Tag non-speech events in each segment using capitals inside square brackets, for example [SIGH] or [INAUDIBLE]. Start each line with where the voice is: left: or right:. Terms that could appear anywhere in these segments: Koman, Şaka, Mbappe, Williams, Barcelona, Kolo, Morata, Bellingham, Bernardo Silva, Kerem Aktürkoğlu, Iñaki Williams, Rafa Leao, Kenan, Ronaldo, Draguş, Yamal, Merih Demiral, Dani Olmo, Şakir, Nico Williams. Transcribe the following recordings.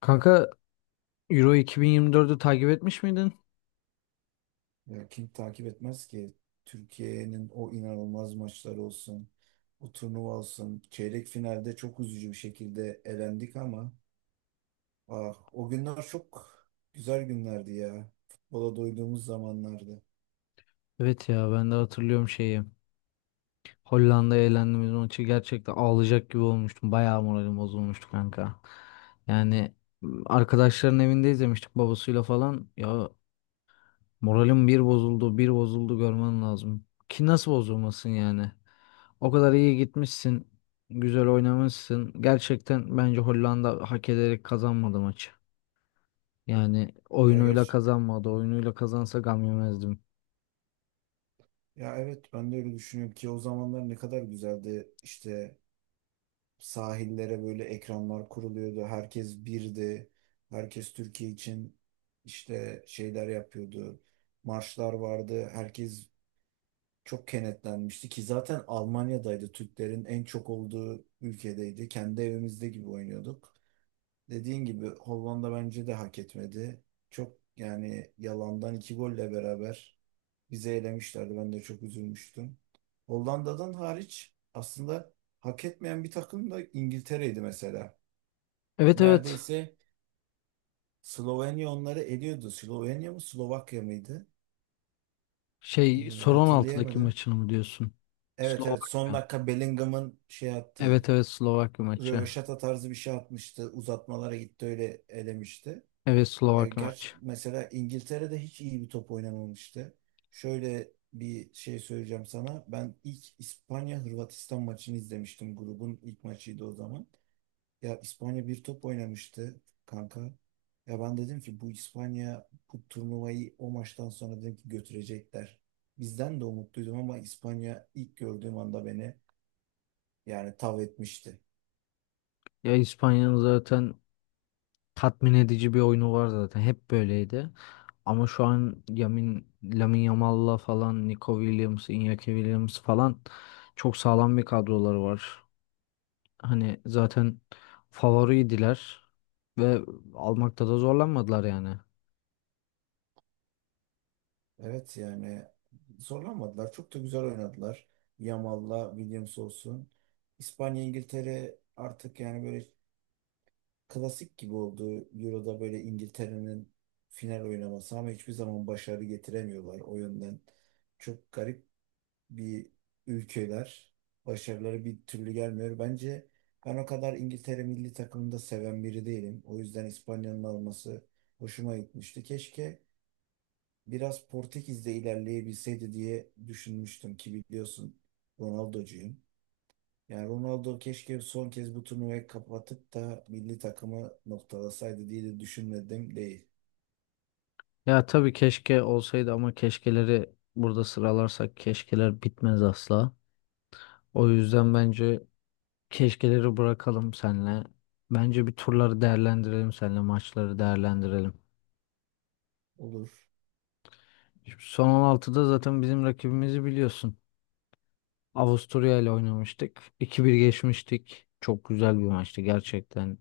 left: Kanka, Euro 2024'ü takip etmiş miydin?
right: Ya kim takip etmez ki? Türkiye'nin o inanılmaz maçları olsun, o turnuva olsun. Çeyrek finalde çok üzücü bir şekilde elendik ama o günler çok güzel günlerdi ya. Futbola doyduğumuz zamanlardı.
left: Evet ya ben de hatırlıyorum şeyi. Hollanda'ya elendiğimiz maçı gerçekten ağlayacak gibi olmuştum. Bayağı moralim bozulmuştu kanka. Yani arkadaşların evinde izlemiştik babasıyla falan. Ya moralim bir bozuldu bir bozuldu, görmen lazım. Ki nasıl bozulmasın yani? O kadar iyi gitmişsin. Güzel oynamışsın. Gerçekten bence Hollanda hak ederek kazanmadı maçı. Yani
right: Ya
left: oyunuyla
right: gerçi
left: kazanmadı. Oyunuyla kazansa gam yemezdim.
right: ya evet ben de öyle düşünüyorum ki o zamanlar ne kadar güzeldi. İşte sahillere böyle ekranlar kuruluyordu. Herkes birdi. Herkes Türkiye için işte şeyler yapıyordu, marşlar vardı. Herkes çok kenetlenmişti ki zaten Almanya'daydı. Türklerin en çok olduğu ülkedeydi. Kendi evimizde gibi oynuyorduk. Dediğin gibi Hollanda bence de hak etmedi. Çok yani yalandan iki golle beraber bizi elemişlerdi. Ben de çok üzülmüştüm. Hollanda'dan hariç aslında hak etmeyen bir takım da İngiltere'ydi mesela.
left: Evet, evet.
right: Neredeyse Slovenya onları eliyordu. Slovenya mı Slovakya mıydı?
left: Şey,
right: Ee,
left: son 16'daki
right: hatırlayamadım.
left: maçını mı diyorsun?
right: Evet, evet, son
left: Slovakya.
right: dakika Bellingham'ın şey
left: Evet,
right: yaptı,
left: evet, Slovakya maçı.
right: röveşata tarzı bir şey atmıştı. Uzatmalara gitti, öyle elemişti.
left: Evet,
right: Ya
left: Slovakya
right: gerçi
left: maçı.
right: mesela İngiltere'de hiç iyi bir top oynamamıştı. Şöyle bir şey söyleyeceğim sana. Ben ilk İspanya-Hırvatistan maçını izlemiştim. Grubun ilk maçıydı o zaman. Ya İspanya bir top oynamıştı kanka. Ya ben dedim ki bu İspanya bu turnuvayı, o maçtan sonra dedim ki götürecekler. Bizden de umutluydum ama İspanya ilk gördüğüm anda beni yani tav etmişti.
left: Ya İspanya'nın zaten tatmin edici bir oyunu var zaten. Hep böyleydi. Ama şu an Lamine Yamal'la falan, Nico Williams, Iñaki Williams falan çok sağlam bir kadroları var. Hani zaten favoriydiler ve almakta da zorlanmadılar yani.
right: Evet yani zorlanmadılar. Çok da güzel oynadılar. Yamal'la Williams olsun. İspanya, İngiltere artık yani böyle klasik gibi oldu. Euro'da böyle İngiltere'nin final oynaması ama hiçbir zaman başarı getiremiyorlar o yönden. Çok garip bir ülkeler. Başarıları bir türlü gelmiyor. Bence ben o kadar İngiltere milli takımını da seven biri değilim. O yüzden İspanya'nın alması hoşuma gitmişti. Keşke biraz Portekiz'de ilerleyebilseydi diye düşünmüştüm ki biliyorsun Ronaldo'cuyum. Yani Ronaldo keşke son kez bu turnuvayı kapatıp da milli takımı noktalasaydı diye de düşünmedim değil.
left: Ya tabii, keşke olsaydı ama keşkeleri burada sıralarsak keşkeler bitmez asla. O yüzden bence keşkeleri bırakalım senle. Bence bir turları değerlendirelim senle, maçları değerlendirelim.
right: Olur.
left: Şimdi son 16'da zaten bizim rakibimizi biliyorsun. Avusturya ile oynamıştık. 2 bir geçmiştik. Çok güzel bir maçtı gerçekten.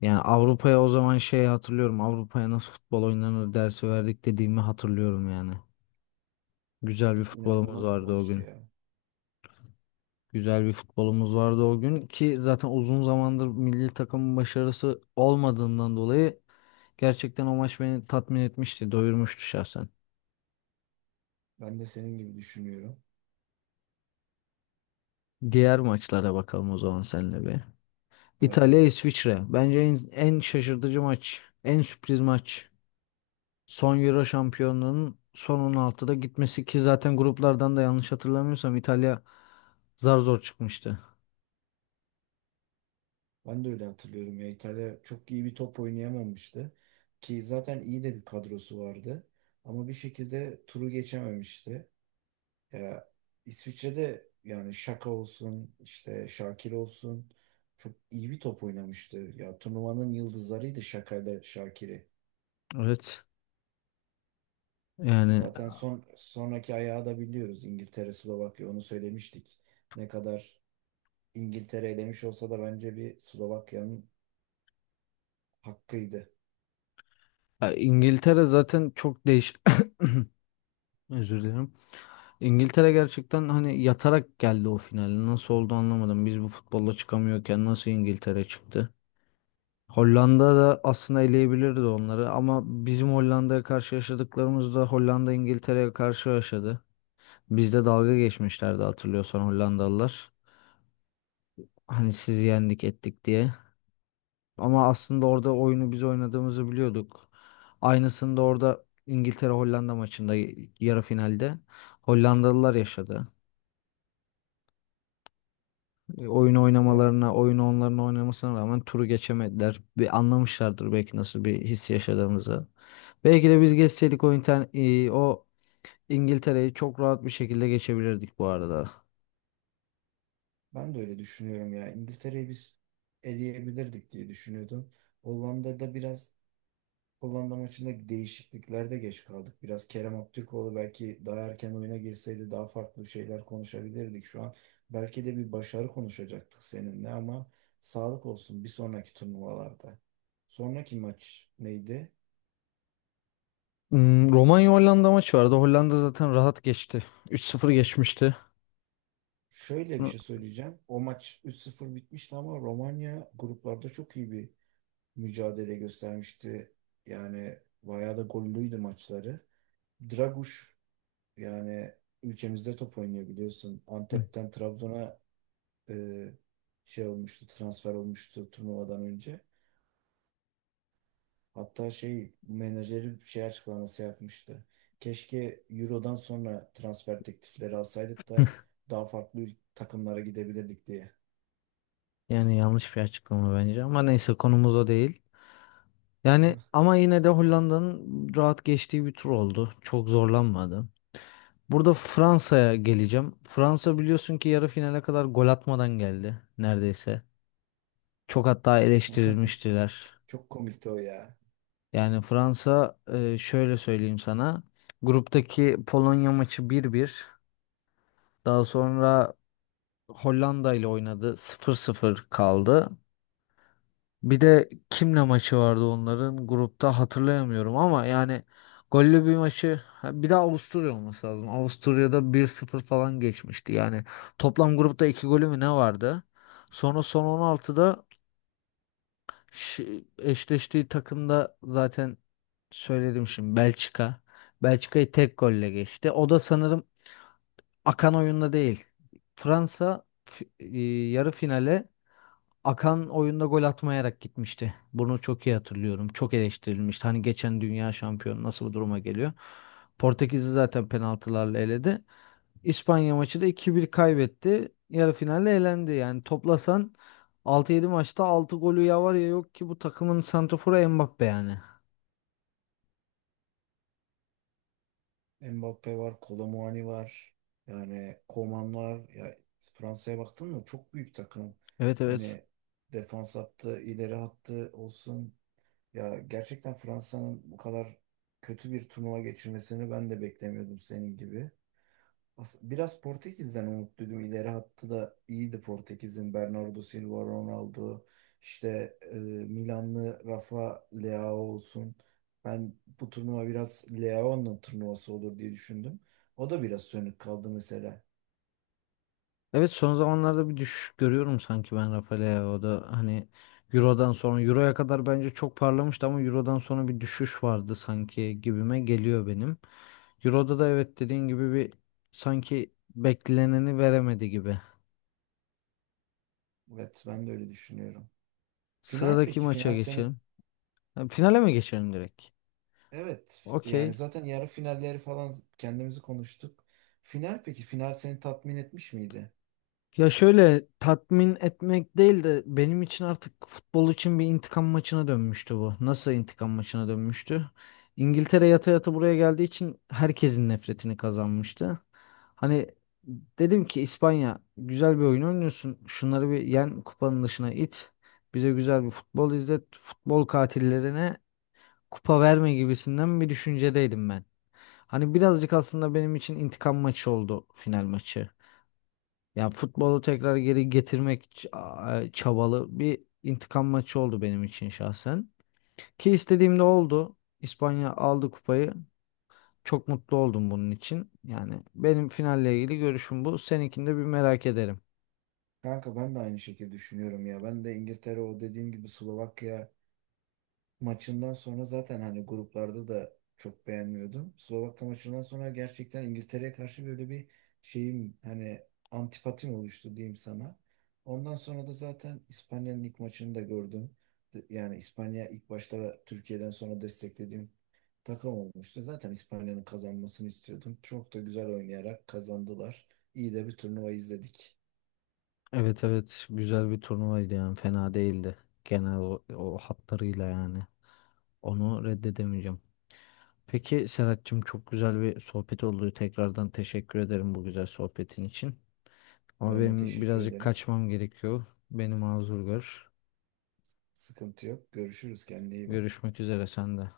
left: Yani Avrupa'ya o zaman şey hatırlıyorum. Avrupa'ya nasıl futbol oynanır dersi verdik dediğimi hatırlıyorum yani. Güzel bir
right: Çok
left: futbolumuz
right: inanılmaz bir
left: vardı o
right: maçtı
left: gün.
right: ya.
left: Güzel bir futbolumuz vardı o gün ki zaten uzun zamandır milli takımın başarısı olmadığından dolayı gerçekten o maç beni tatmin etmişti, doyurmuştu şahsen.
right: Ben de senin gibi düşünüyorum.
left: Diğer maçlara bakalım o zaman seninle bir. İtalya
right: Tabii.
left: İsviçre. Bence en şaşırtıcı maç, en sürpriz maç. Son Euro şampiyonluğunun son 16'da gitmesi ki zaten gruplardan da yanlış hatırlamıyorsam İtalya zar zor çıkmıştı.
right: Ben de öyle hatırlıyorum ya. İtalya çok iyi bir top oynayamamıştı. Ki zaten iyi de bir kadrosu vardı. Ama bir şekilde turu geçememişti. Ya İsviçre'de yani Şaka olsun, işte Şakir olsun, çok iyi bir top oynamıştı. Ya turnuvanın yıldızlarıydı Şaka'yla Şakir'i.
left: Evet. Yani,
right: Zaten sonraki ayağı da biliyoruz. İngiltere, Slovakya, onu söylemiştik. Ne kadar İngiltere elemiş olsa da bence bir Slovakya'nın hakkıydı.
left: İngiltere zaten çok değiş [COUGHS] özür dilerim. İngiltere gerçekten hani yatarak geldi o finale. Nasıl oldu anlamadım. Biz bu futbolla çıkamıyorken nasıl İngiltere çıktı? Hollanda da aslında eleyebilirdi onları ama bizim Hollanda'ya karşı yaşadıklarımız da Hollanda İngiltere'ye karşı yaşadı. Bizde dalga geçmişlerdi hatırlıyorsan Hollandalılar. Hani sizi yendik ettik diye. Ama
right: Evet.
left: aslında orada oyunu biz oynadığımızı biliyorduk. Aynısını da orada İngiltere Hollanda maçında yarı finalde Hollandalılar yaşadı. Oyun
right: Ya
left: oynamalarına, oyunu onların oynamasına rağmen turu geçemediler. Bir anlamışlardır belki nasıl bir his yaşadığımızı. Belki de biz geçseydik o İngiltere'yi çok rahat bir şekilde geçebilirdik bu arada.
right: ben de öyle düşünüyorum ya. İngiltere'yi biz eleyebilirdik diye düşünüyordum. Hollanda'da biraz Hollanda maçında değişikliklerde geç kaldık. Biraz Kerem Aktürkoğlu belki daha erken oyuna girseydi daha farklı şeyler konuşabilirdik şu an. Belki de bir başarı konuşacaktık seninle ama sağlık olsun bir sonraki turnuvalarda. Sonraki maç neydi?
left: Romanya-Hollanda maçı vardı. Hollanda zaten rahat geçti. 3-0 geçmişti.
right: Şöyle bir
left: Bunu-
right: şey söyleyeceğim. O maç 3-0 bitmişti ama Romanya gruplarda çok iyi bir mücadele göstermişti. Yani bayağı da gollüydü maçları. Draguş yani ülkemizde top oynuyor biliyorsun.
left: hı,
right: Antep'ten Trabzon'a e, transfer olmuştu turnuvadan önce. Hatta şey menajeri bir şey açıklaması yapmıştı. Keşke Euro'dan sonra transfer teklifleri alsaydık da daha farklı takımlara gidebilirdik diye.
left: Yani yanlış bir açıklama bence ama neyse konumuz o değil. Yani ama yine de Hollanda'nın rahat geçtiği bir tur oldu. Çok zorlanmadı. Burada Fransa'ya geleceğim. Fransa biliyorsun ki yarı finale kadar gol atmadan geldi neredeyse. Çok hatta
right: [LAUGHS]
left: eleştirilmiştiler.
right: Çok komikti o ya.
left: Yani Fransa, şöyle söyleyeyim sana. Gruptaki Polonya maçı 1-1. Daha sonra Hollanda ile oynadı, 0-0 kaldı. Bir de kimle maçı vardı onların grupta hatırlayamıyorum ama yani gollü bir maçı, ha, bir de Avusturya olması lazım. Avusturya'da 1-0 falan geçmişti. Yani toplam grupta 2 golü mü ne vardı? Sonra son 16'da eşleştiği takımda zaten söyledim şimdi, Belçika. Belçika'yı tek golle geçti. O da sanırım akan oyunda değil. Fransa yarı finale akan oyunda gol atmayarak gitmişti. Bunu çok iyi hatırlıyorum. Çok eleştirilmişti. Hani geçen dünya şampiyonu nasıl bu duruma geliyor? Portekiz'i zaten penaltılarla eledi. İspanya maçı da 2-1 kaybetti. Yarı finalde elendi. Yani toplasan altı yedi maçta altı golü ya var ya yok ki bu takımın santraforu Mbappe yani.
right: Mbappe var, Kolo var. Yani Koman var. Ya Fransa'ya baktın mı, çok büyük takım.
left: Evet, evet.
right: Hani defans hattı, ileri hattı olsun, ya gerçekten Fransa'nın bu kadar kötü bir turnuva geçirmesini ben de beklemiyordum senin gibi. Biraz Portekiz'den umutluydum. İleri hattı da iyiydi Portekiz'in. Bernardo Silva, Ronaldo, işte Milanlı Rafa Leao olsun. Ben bu turnuva biraz Leao'nun turnuvası olur diye düşündüm. O da biraz sönük kaldı mesela.
left: Evet, son zamanlarda bir düşüş görüyorum sanki ben Rafael'e, o da hani Euro'dan sonra Euro'ya kadar bence çok parlamıştı ama Euro'dan sonra bir düşüş vardı sanki, gibime geliyor benim. Euro'da da evet, dediğin gibi bir sanki bekleneni veremedi gibi.
right: Evet, ben de öyle düşünüyorum. Final
left: Sıradaki
right: peki?
left: maça
right: Final seni
left: geçelim. Ha, finale mi geçelim direkt?
right: Evet yani
left: Okey.
right: zaten yarı finalleri falan kendimizi konuştuk. Final peki, final seni tatmin etmiş miydi?
left: Ya şöyle, tatmin etmek değil de benim için artık futbol için bir intikam maçına dönmüştü bu. Nasıl intikam maçına dönmüştü? İngiltere yata yata buraya geldiği için herkesin nefretini kazanmıştı. Hani dedim ki İspanya, güzel bir oyun oynuyorsun. Şunları bir yen, kupanın dışına it. Bize güzel bir futbol izlet. Futbol katillerine kupa verme gibisinden bir düşüncedeydim ben. Hani birazcık aslında benim için intikam maçı oldu final maçı. Yani futbolu tekrar geri getirmek çabalı bir intikam maçı oldu benim için şahsen. Ki istediğim de oldu. İspanya aldı kupayı. Çok mutlu oldum bunun için. Yani benim finalle ilgili görüşüm bu. Seninkini de bir merak ederim.
right: Kanka ben de aynı şekilde düşünüyorum ya. Ben de İngiltere o dediğim gibi Slovakya maçından sonra zaten hani gruplarda da çok beğenmiyordum. Slovakya maçından sonra gerçekten İngiltere'ye karşı böyle bir şeyim hani antipatim oluştu diyeyim sana. Ondan sonra da zaten İspanya'nın ilk maçını da gördüm. Yani İspanya ilk başta Türkiye'den sonra desteklediğim takım olmuştu. Zaten İspanya'nın kazanmasını istiyordum. Çok da güzel oynayarak kazandılar. İyi de bir turnuva izledik.
left: Evet, evet, güzel bir turnuvaydı yani, fena değildi. Genel o hatlarıyla yani. Onu reddedemeyeceğim. Peki Serhat'cığım, çok güzel bir sohbet oldu. Tekrardan teşekkür ederim bu güzel sohbetin için. Ama
right: Ben de
left: benim
right: teşekkür
left: birazcık
right: ederim.
left: kaçmam gerekiyor. Beni mazur gör.
right: Sıkıntı yok. Görüşürüz. Kendine iyi bak.
left: Görüşmek üzere sende.